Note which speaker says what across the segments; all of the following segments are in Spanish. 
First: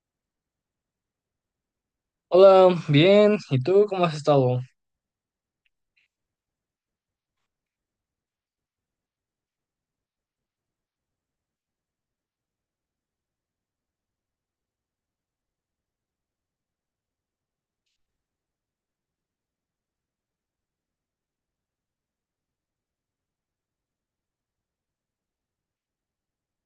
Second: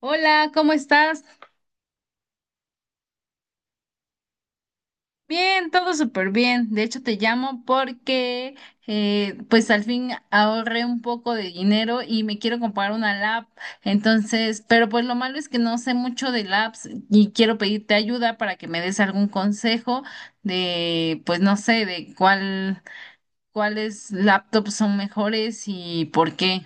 Speaker 1: Hola, ¿cómo estás?
Speaker 2: Hola, bien. ¿Y tú cómo has estado?
Speaker 1: Bien, todo súper bien. De hecho, te llamo porque pues al fin ahorré un poco de dinero y me quiero comprar una lap. Pero pues lo malo es que no sé mucho de laps y quiero pedirte ayuda para que me des algún consejo de, pues no sé, ¿cuáles laptops son mejores y por qué?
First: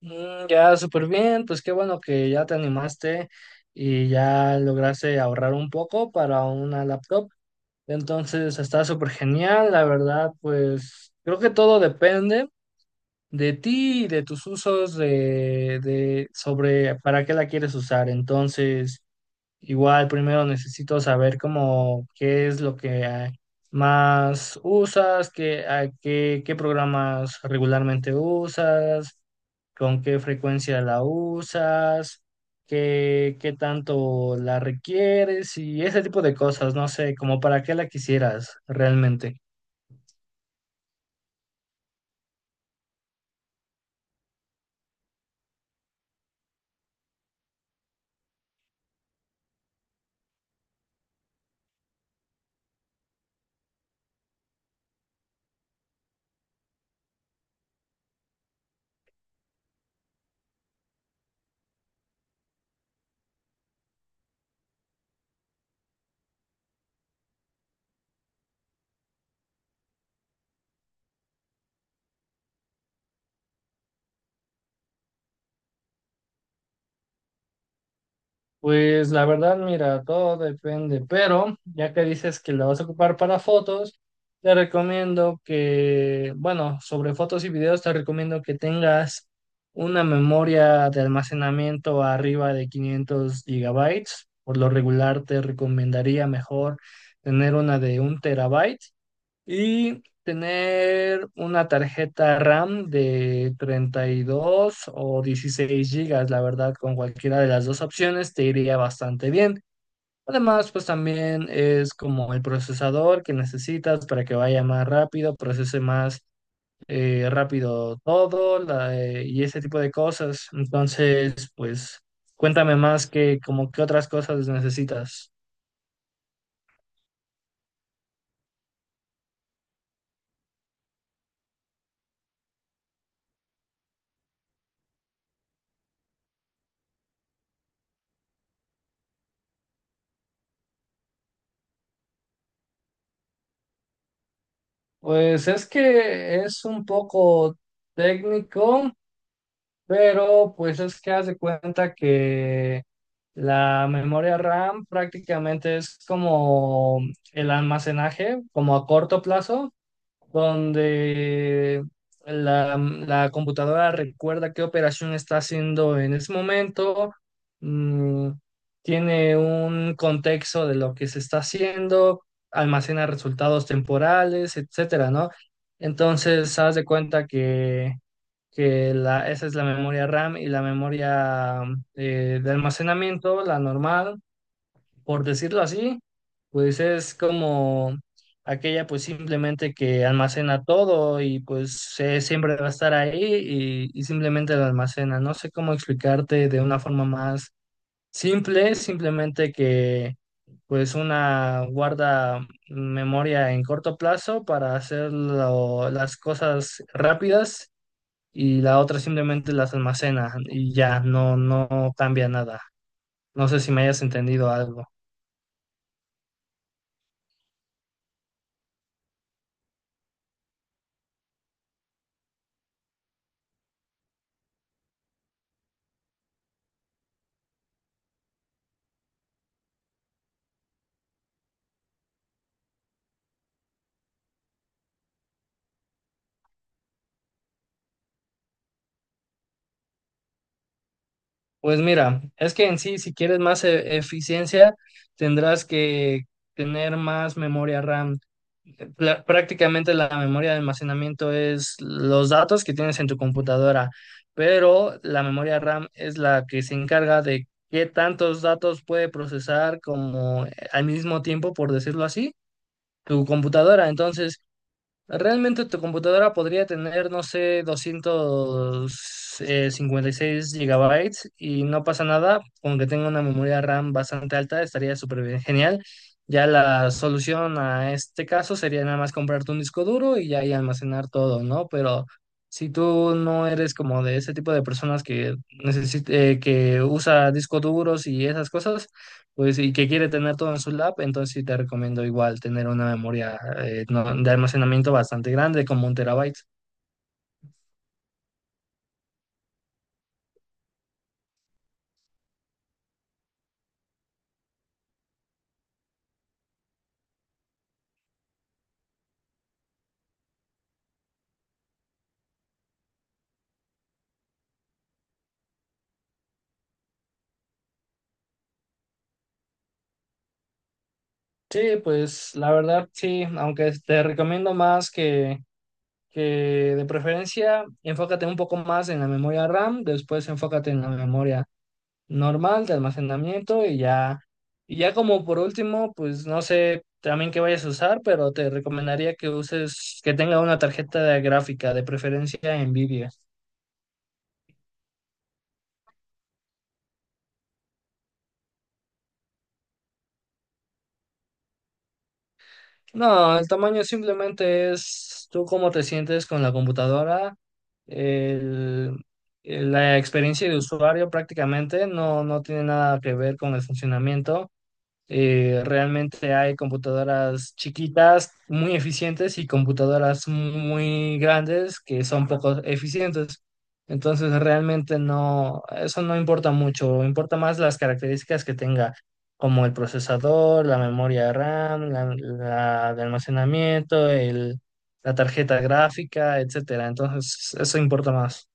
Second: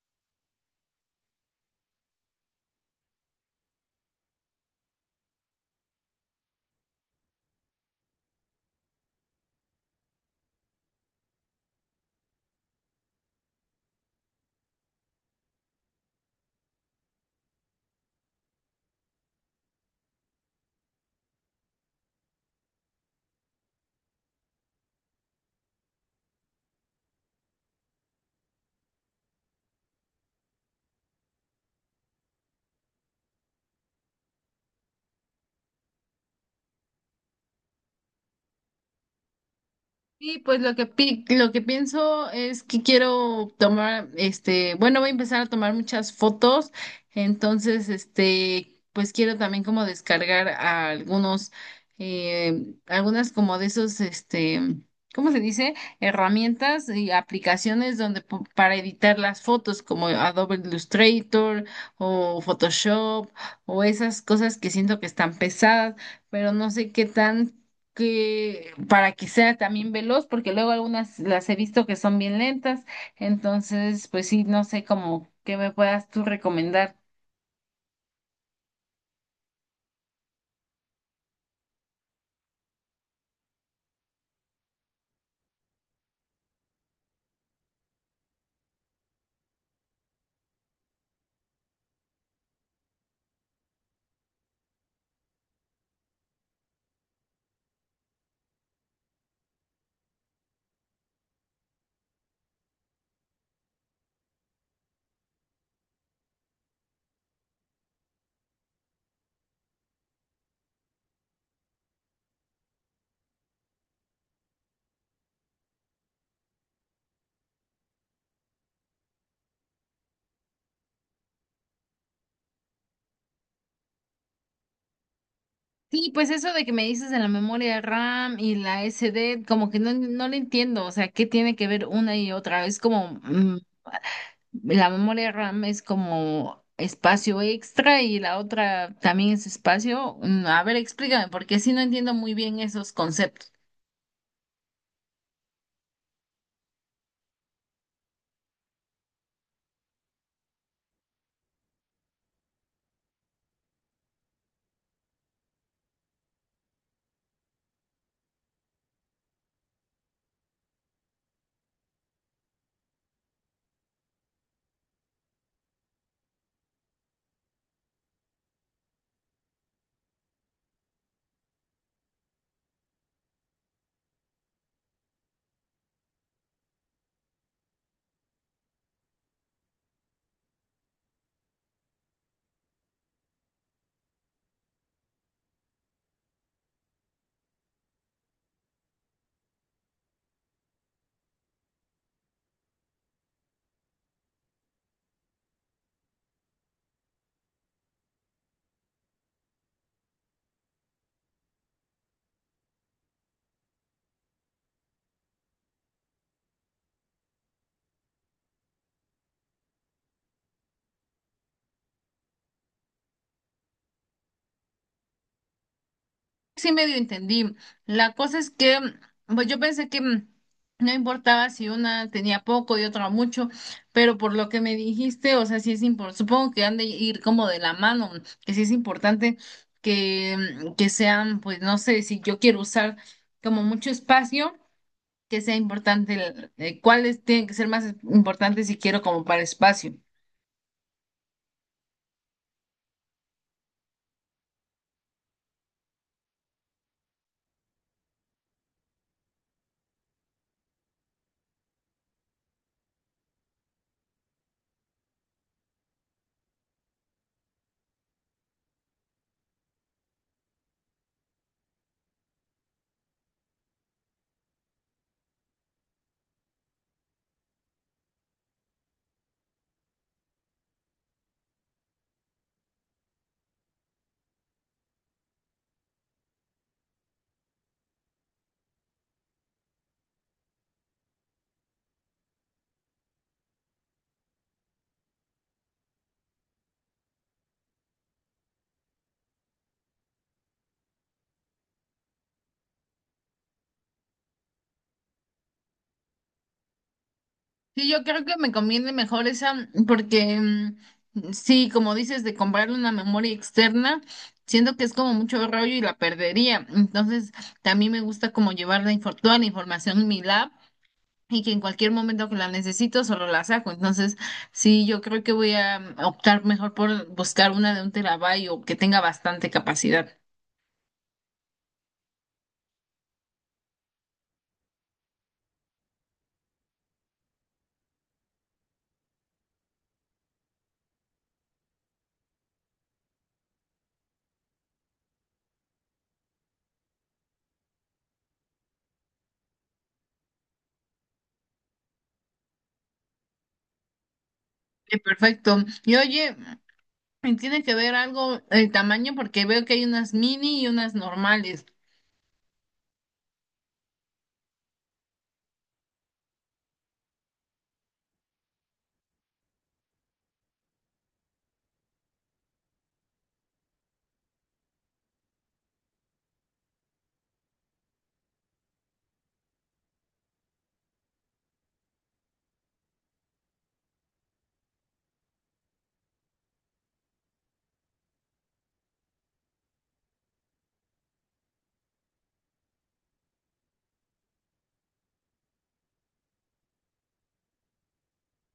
Speaker 2: Ya súper bien. Pues qué bueno que ya te animaste y ya lograste ahorrar un poco para una laptop. Entonces está súper genial. La verdad, pues creo que todo depende de ti y de tus usos de sobre para qué la quieres usar. Entonces. Igual primero necesito saber cómo qué es lo que más usas, qué programas regularmente usas, con qué frecuencia la usas, qué tanto la requieres y ese tipo de cosas, no sé, como para qué la quisieras realmente.
Speaker 1: Sí, pues lo que pienso es que quiero tomar, bueno, voy a empezar a tomar muchas fotos, entonces, pues quiero también como descargar a algunas como de ¿cómo se dice? Herramientas y aplicaciones para editar las fotos como Adobe Illustrator o Photoshop o esas cosas que siento que están pesadas, pero no sé qué tan que para que sea también veloz, porque luego algunas las he visto que son bien lentas, entonces pues sí, no sé cómo qué me puedas tú recomendar.
Speaker 2: Pues la verdad, mira, todo depende, pero ya que dices que la vas a ocupar para fotos, te recomiendo que, bueno, sobre fotos y videos, te recomiendo que tengas una memoria de almacenamiento arriba de 500 gigabytes. Por lo regular, te recomendaría mejor tener una de un terabyte y tener una tarjeta RAM de 32 o 16 gigas, la verdad, con cualquiera de las dos opciones te iría bastante bien. Además, pues también es como el procesador que necesitas para que vaya más rápido, procese más rápido todo y ese tipo de cosas. Entonces, pues cuéntame más que como qué otras cosas necesitas.
Speaker 1: Sí, pues eso de que me dices de la memoria RAM y la SD, como que no, no le entiendo, o sea, ¿qué tiene que ver una y otra? Es como, la memoria RAM es como espacio extra y la otra también es espacio. A ver, explícame, porque sí no entiendo muy bien esos conceptos.
Speaker 2: Pues es que es un poco técnico, pero pues es que haz de cuenta que la memoria RAM prácticamente es como el almacenaje, como a corto plazo, donde la computadora recuerda qué operación está haciendo en ese momento, mm, tiene un contexto de lo que se está haciendo, almacena resultados temporales, etcétera, ¿no? Entonces, haz de cuenta que esa es la memoria RAM y la memoria de almacenamiento, la normal, por decirlo así, pues es como aquella pues simplemente que almacena todo y pues siempre va a estar ahí y simplemente la almacena. No sé cómo explicarte de una forma más simple, simplemente que pues una guarda memoria en corto plazo para hacer lo- las cosas rápidas y la otra simplemente las almacena y ya no cambia nada. No sé si me hayas entendido algo.
Speaker 1: Sí, medio entendí. La cosa es que, pues yo pensé que no importaba si una tenía poco y otra mucho, pero por lo que me dijiste, o sea, sí es importante, supongo que han de ir como de la mano, que sí es importante que, que sean, pues no sé, si yo quiero usar como mucho espacio, que sea importante, cuáles tienen que ser más importantes si quiero como para espacio.
Speaker 2: Pues mira, es que en sí, si quieres más eficiencia, tendrás que tener más memoria RAM. Pla- Prácticamente la memoria de almacenamiento es los datos que tienes en tu computadora, pero la memoria RAM es la que se encarga de qué tantos datos puede procesar como al mismo tiempo, por decirlo así, tu computadora. Entonces, realmente tu computadora podría tener, no sé, doscientos cincuenta y seis gigabytes y no pasa nada, aunque tenga una memoria RAM bastante alta, estaría súper bien, genial. Ya la solución a este caso sería nada más comprarte un disco duro y ya ahí almacenar todo, ¿no? Pero si tú no eres como de ese tipo de personas que necesite, que usa discos duros y esas cosas, pues, y que quiere tener todo en su lab, entonces sí te recomiendo igual tener una memoria de almacenamiento bastante grande, como un terabyte.
Speaker 1: Sí, yo creo que me conviene mejor esa, porque sí, como dices, de comprarle una memoria externa, siento que es como mucho rollo y la perdería. Entonces, también me gusta como llevar toda la información en mi lab y que en cualquier momento que la necesito solo la saco. Entonces, sí, yo creo que voy a optar mejor por buscar una de un terabyte o que tenga bastante capacidad.
Speaker 2: Sí, pues la verdad sí, aunque te recomiendo más que de preferencia enfócate un poco más en la memoria RAM, después enfócate en la memoria normal de almacenamiento y ya como por último, pues no sé también qué vayas a usar, pero te recomendaría que uses, que tenga una tarjeta gráfica, de preferencia NVIDIA.
Speaker 1: Perfecto. Y oye, ¿tiene que ver algo el tamaño? Porque veo que hay unas mini y unas normales.
Speaker 2: No, el tamaño simplemente es tú cómo te sientes con la computadora, el- la experiencia de usuario prácticamente no, no tiene nada que ver con el funcionamiento. Realmente hay computadoras chiquitas, muy eficientes, y computadoras muy grandes que son poco eficientes. Entonces, realmente no, eso no importa mucho, importa más las características que tenga, como el procesador, la memoria RAM, la de almacenamiento, la tarjeta gráfica, etcétera. Entonces, eso importa más.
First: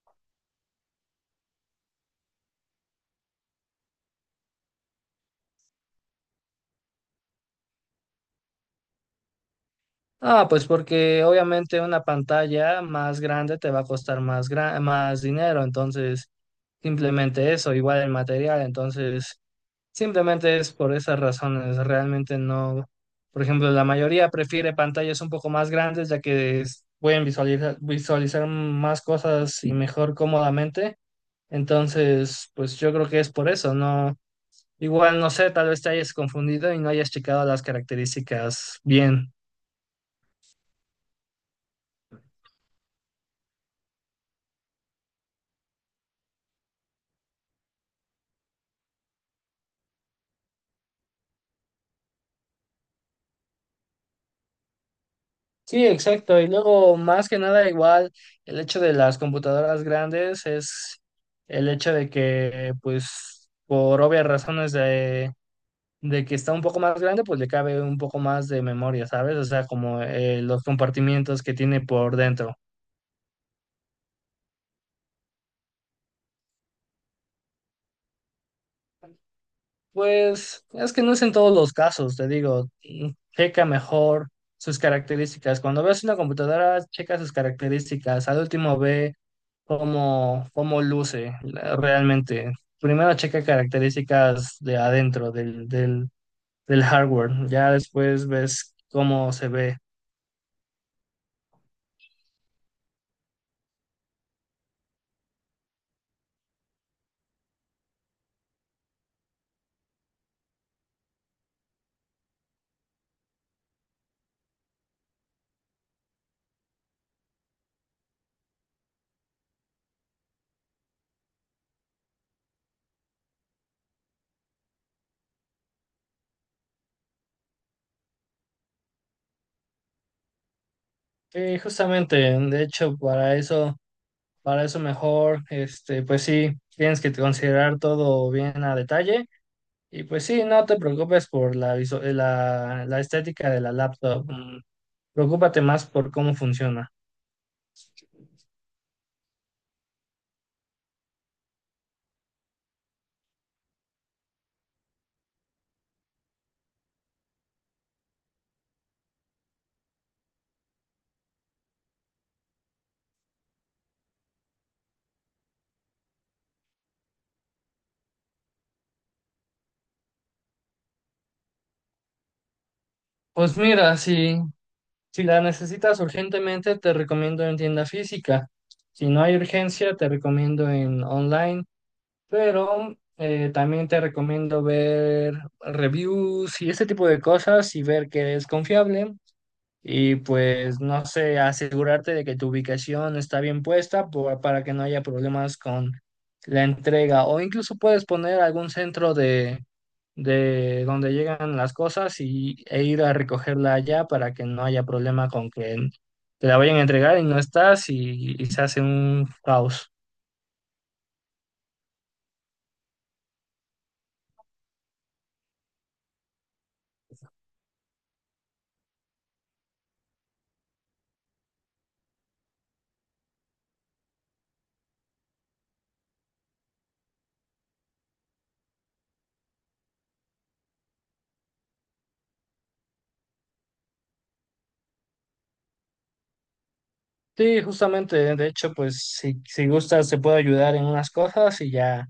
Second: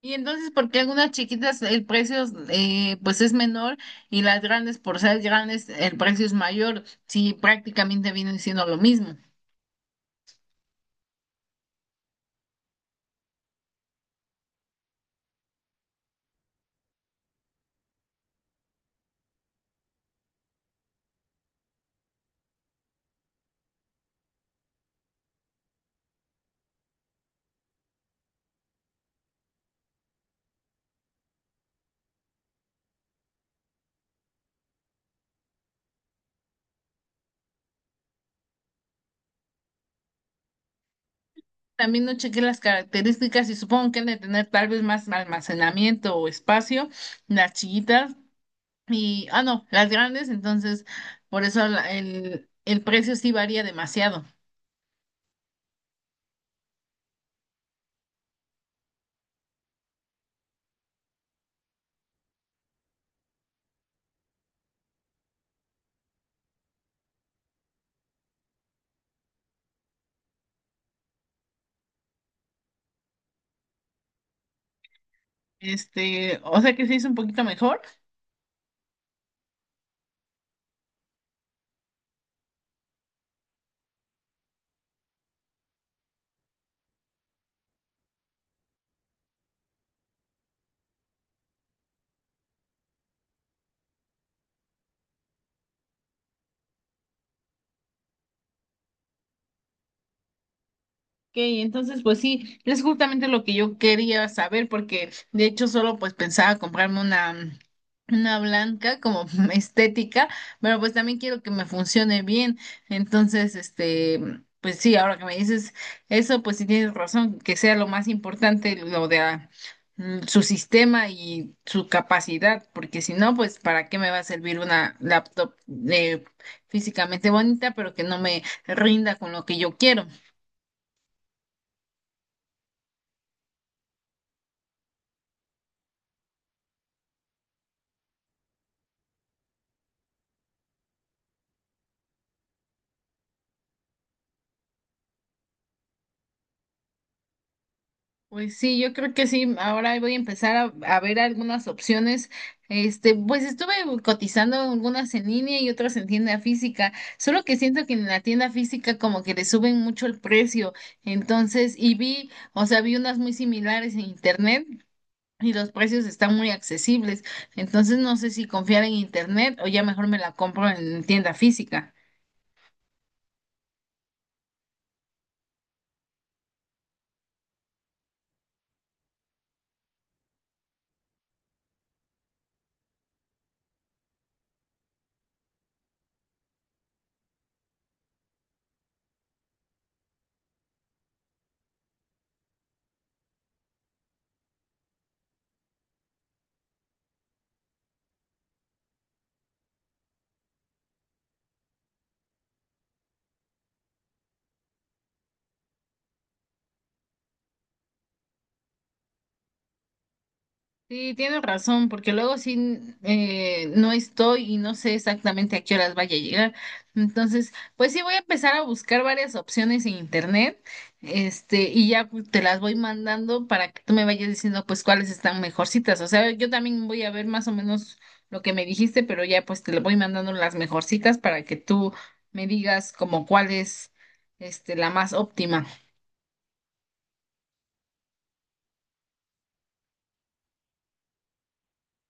Speaker 1: Y entonces, ¿por qué algunas chiquitas el precio pues es menor y las grandes, por ser grandes, el precio es mayor? Si prácticamente vienen siendo lo mismo.
Speaker 2: Ah, pues porque obviamente una pantalla más grande te va a costar más, más dinero, entonces simplemente eso, igual el material, entonces simplemente es por esas razones, realmente no, por ejemplo, la mayoría prefiere pantallas un poco más grandes ya que pueden visualizar, más cosas y mejor cómodamente, entonces pues yo creo que es por eso, no, igual no sé, tal vez te hayas confundido y no hayas checado las características bien.
Speaker 1: También no chequé las características y supongo que han de tener tal vez más almacenamiento o espacio, las chiquitas y, ah, no, las grandes, entonces por eso el precio sí varía demasiado.
Speaker 2: Sí, exacto. Y luego, más que nada, igual el hecho de las computadoras grandes es el hecho de que, pues, por obvias razones de que está un poco más grande, pues le cabe un poco más de memoria, ¿sabes? O sea, como los compartimientos que tiene por dentro.
Speaker 1: O sea que se hizo un poquito mejor.
Speaker 2: Pues es que no es en todos los casos, te digo, mm, checa mejor sus características. Cuando ves una computadora, checa sus características. Al último ve cómo, cómo luce realmente. Primero checa características de adentro del hardware, ya después ves cómo se ve.
Speaker 1: Ok, entonces pues sí, es justamente lo que yo quería saber porque de hecho solo pues pensaba comprarme una blanca como estética, pero pues también quiero que me funcione bien. Entonces, pues sí, ahora que me dices eso, pues sí tienes razón, que sea lo más importante lo de su sistema y su capacidad, porque si no, pues para qué me va a servir una laptop eh, físicamente bonita, pero que no me rinda con lo que yo quiero.
Speaker 2: Justamente, de hecho, para eso mejor, este, pues sí, tienes que considerar todo bien a detalle. Y pues sí, no te preocupes por la estética de la laptop. Preocúpate más por cómo funciona.
Speaker 1: Pues sí, yo creo que sí. Ahora voy a empezar a ver algunas opciones. Pues estuve cotizando algunas en línea y otras en tienda física. Solo que siento que en la tienda física como que le suben mucho el precio. Entonces, y vi, o sea, vi unas muy similares en internet y los precios están muy accesibles. Entonces, no sé si confiar en internet o ya mejor me la compro en tienda física.
Speaker 2: Pues mira, sí. Si la necesitas urgentemente, te recomiendo en tienda física. Si no hay urgencia, te recomiendo en online, pero también te recomiendo ver reviews y ese tipo de cosas y ver que es confiable y pues no sé, asegurarte de que tu ubicación está bien puesta para que no haya problemas con la entrega o incluso puedes poner algún centro de, donde llegan las cosas e ir a recogerla allá para que no haya problema con que te la vayan a entregar y no estás y se hace un caos.
Speaker 1: Sí, tienes razón, porque luego sí no estoy y no sé exactamente a qué horas vaya a llegar. Entonces, pues sí voy a empezar a buscar varias opciones en internet, y ya pues, te las voy mandando para que tú me vayas diciendo pues cuáles están mejorcitas. O sea, yo también voy a ver más o menos lo que me dijiste, pero ya pues te lo voy mandando las mejorcitas para que tú me digas como cuál es la más óptima.
Speaker 2: Sí, justamente, de hecho, pues si gustas te puedo ayudar en unas cosas y ya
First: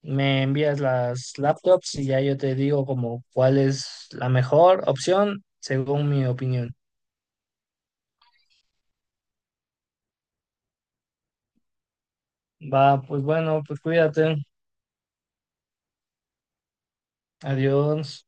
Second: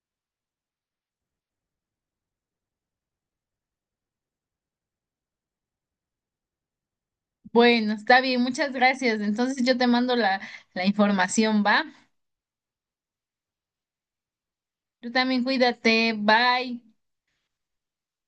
Speaker 2: me envías las laptops y ya yo te digo como cuál es la mejor opción según mi opinión.
Speaker 1: Bueno, está bien, muchas gracias. Entonces yo te mando la información, ¿va?
Speaker 2: Va, pues bueno, pues cuídate.
Speaker 1: Tú también cuídate. Bye.
Speaker 2: Adiós.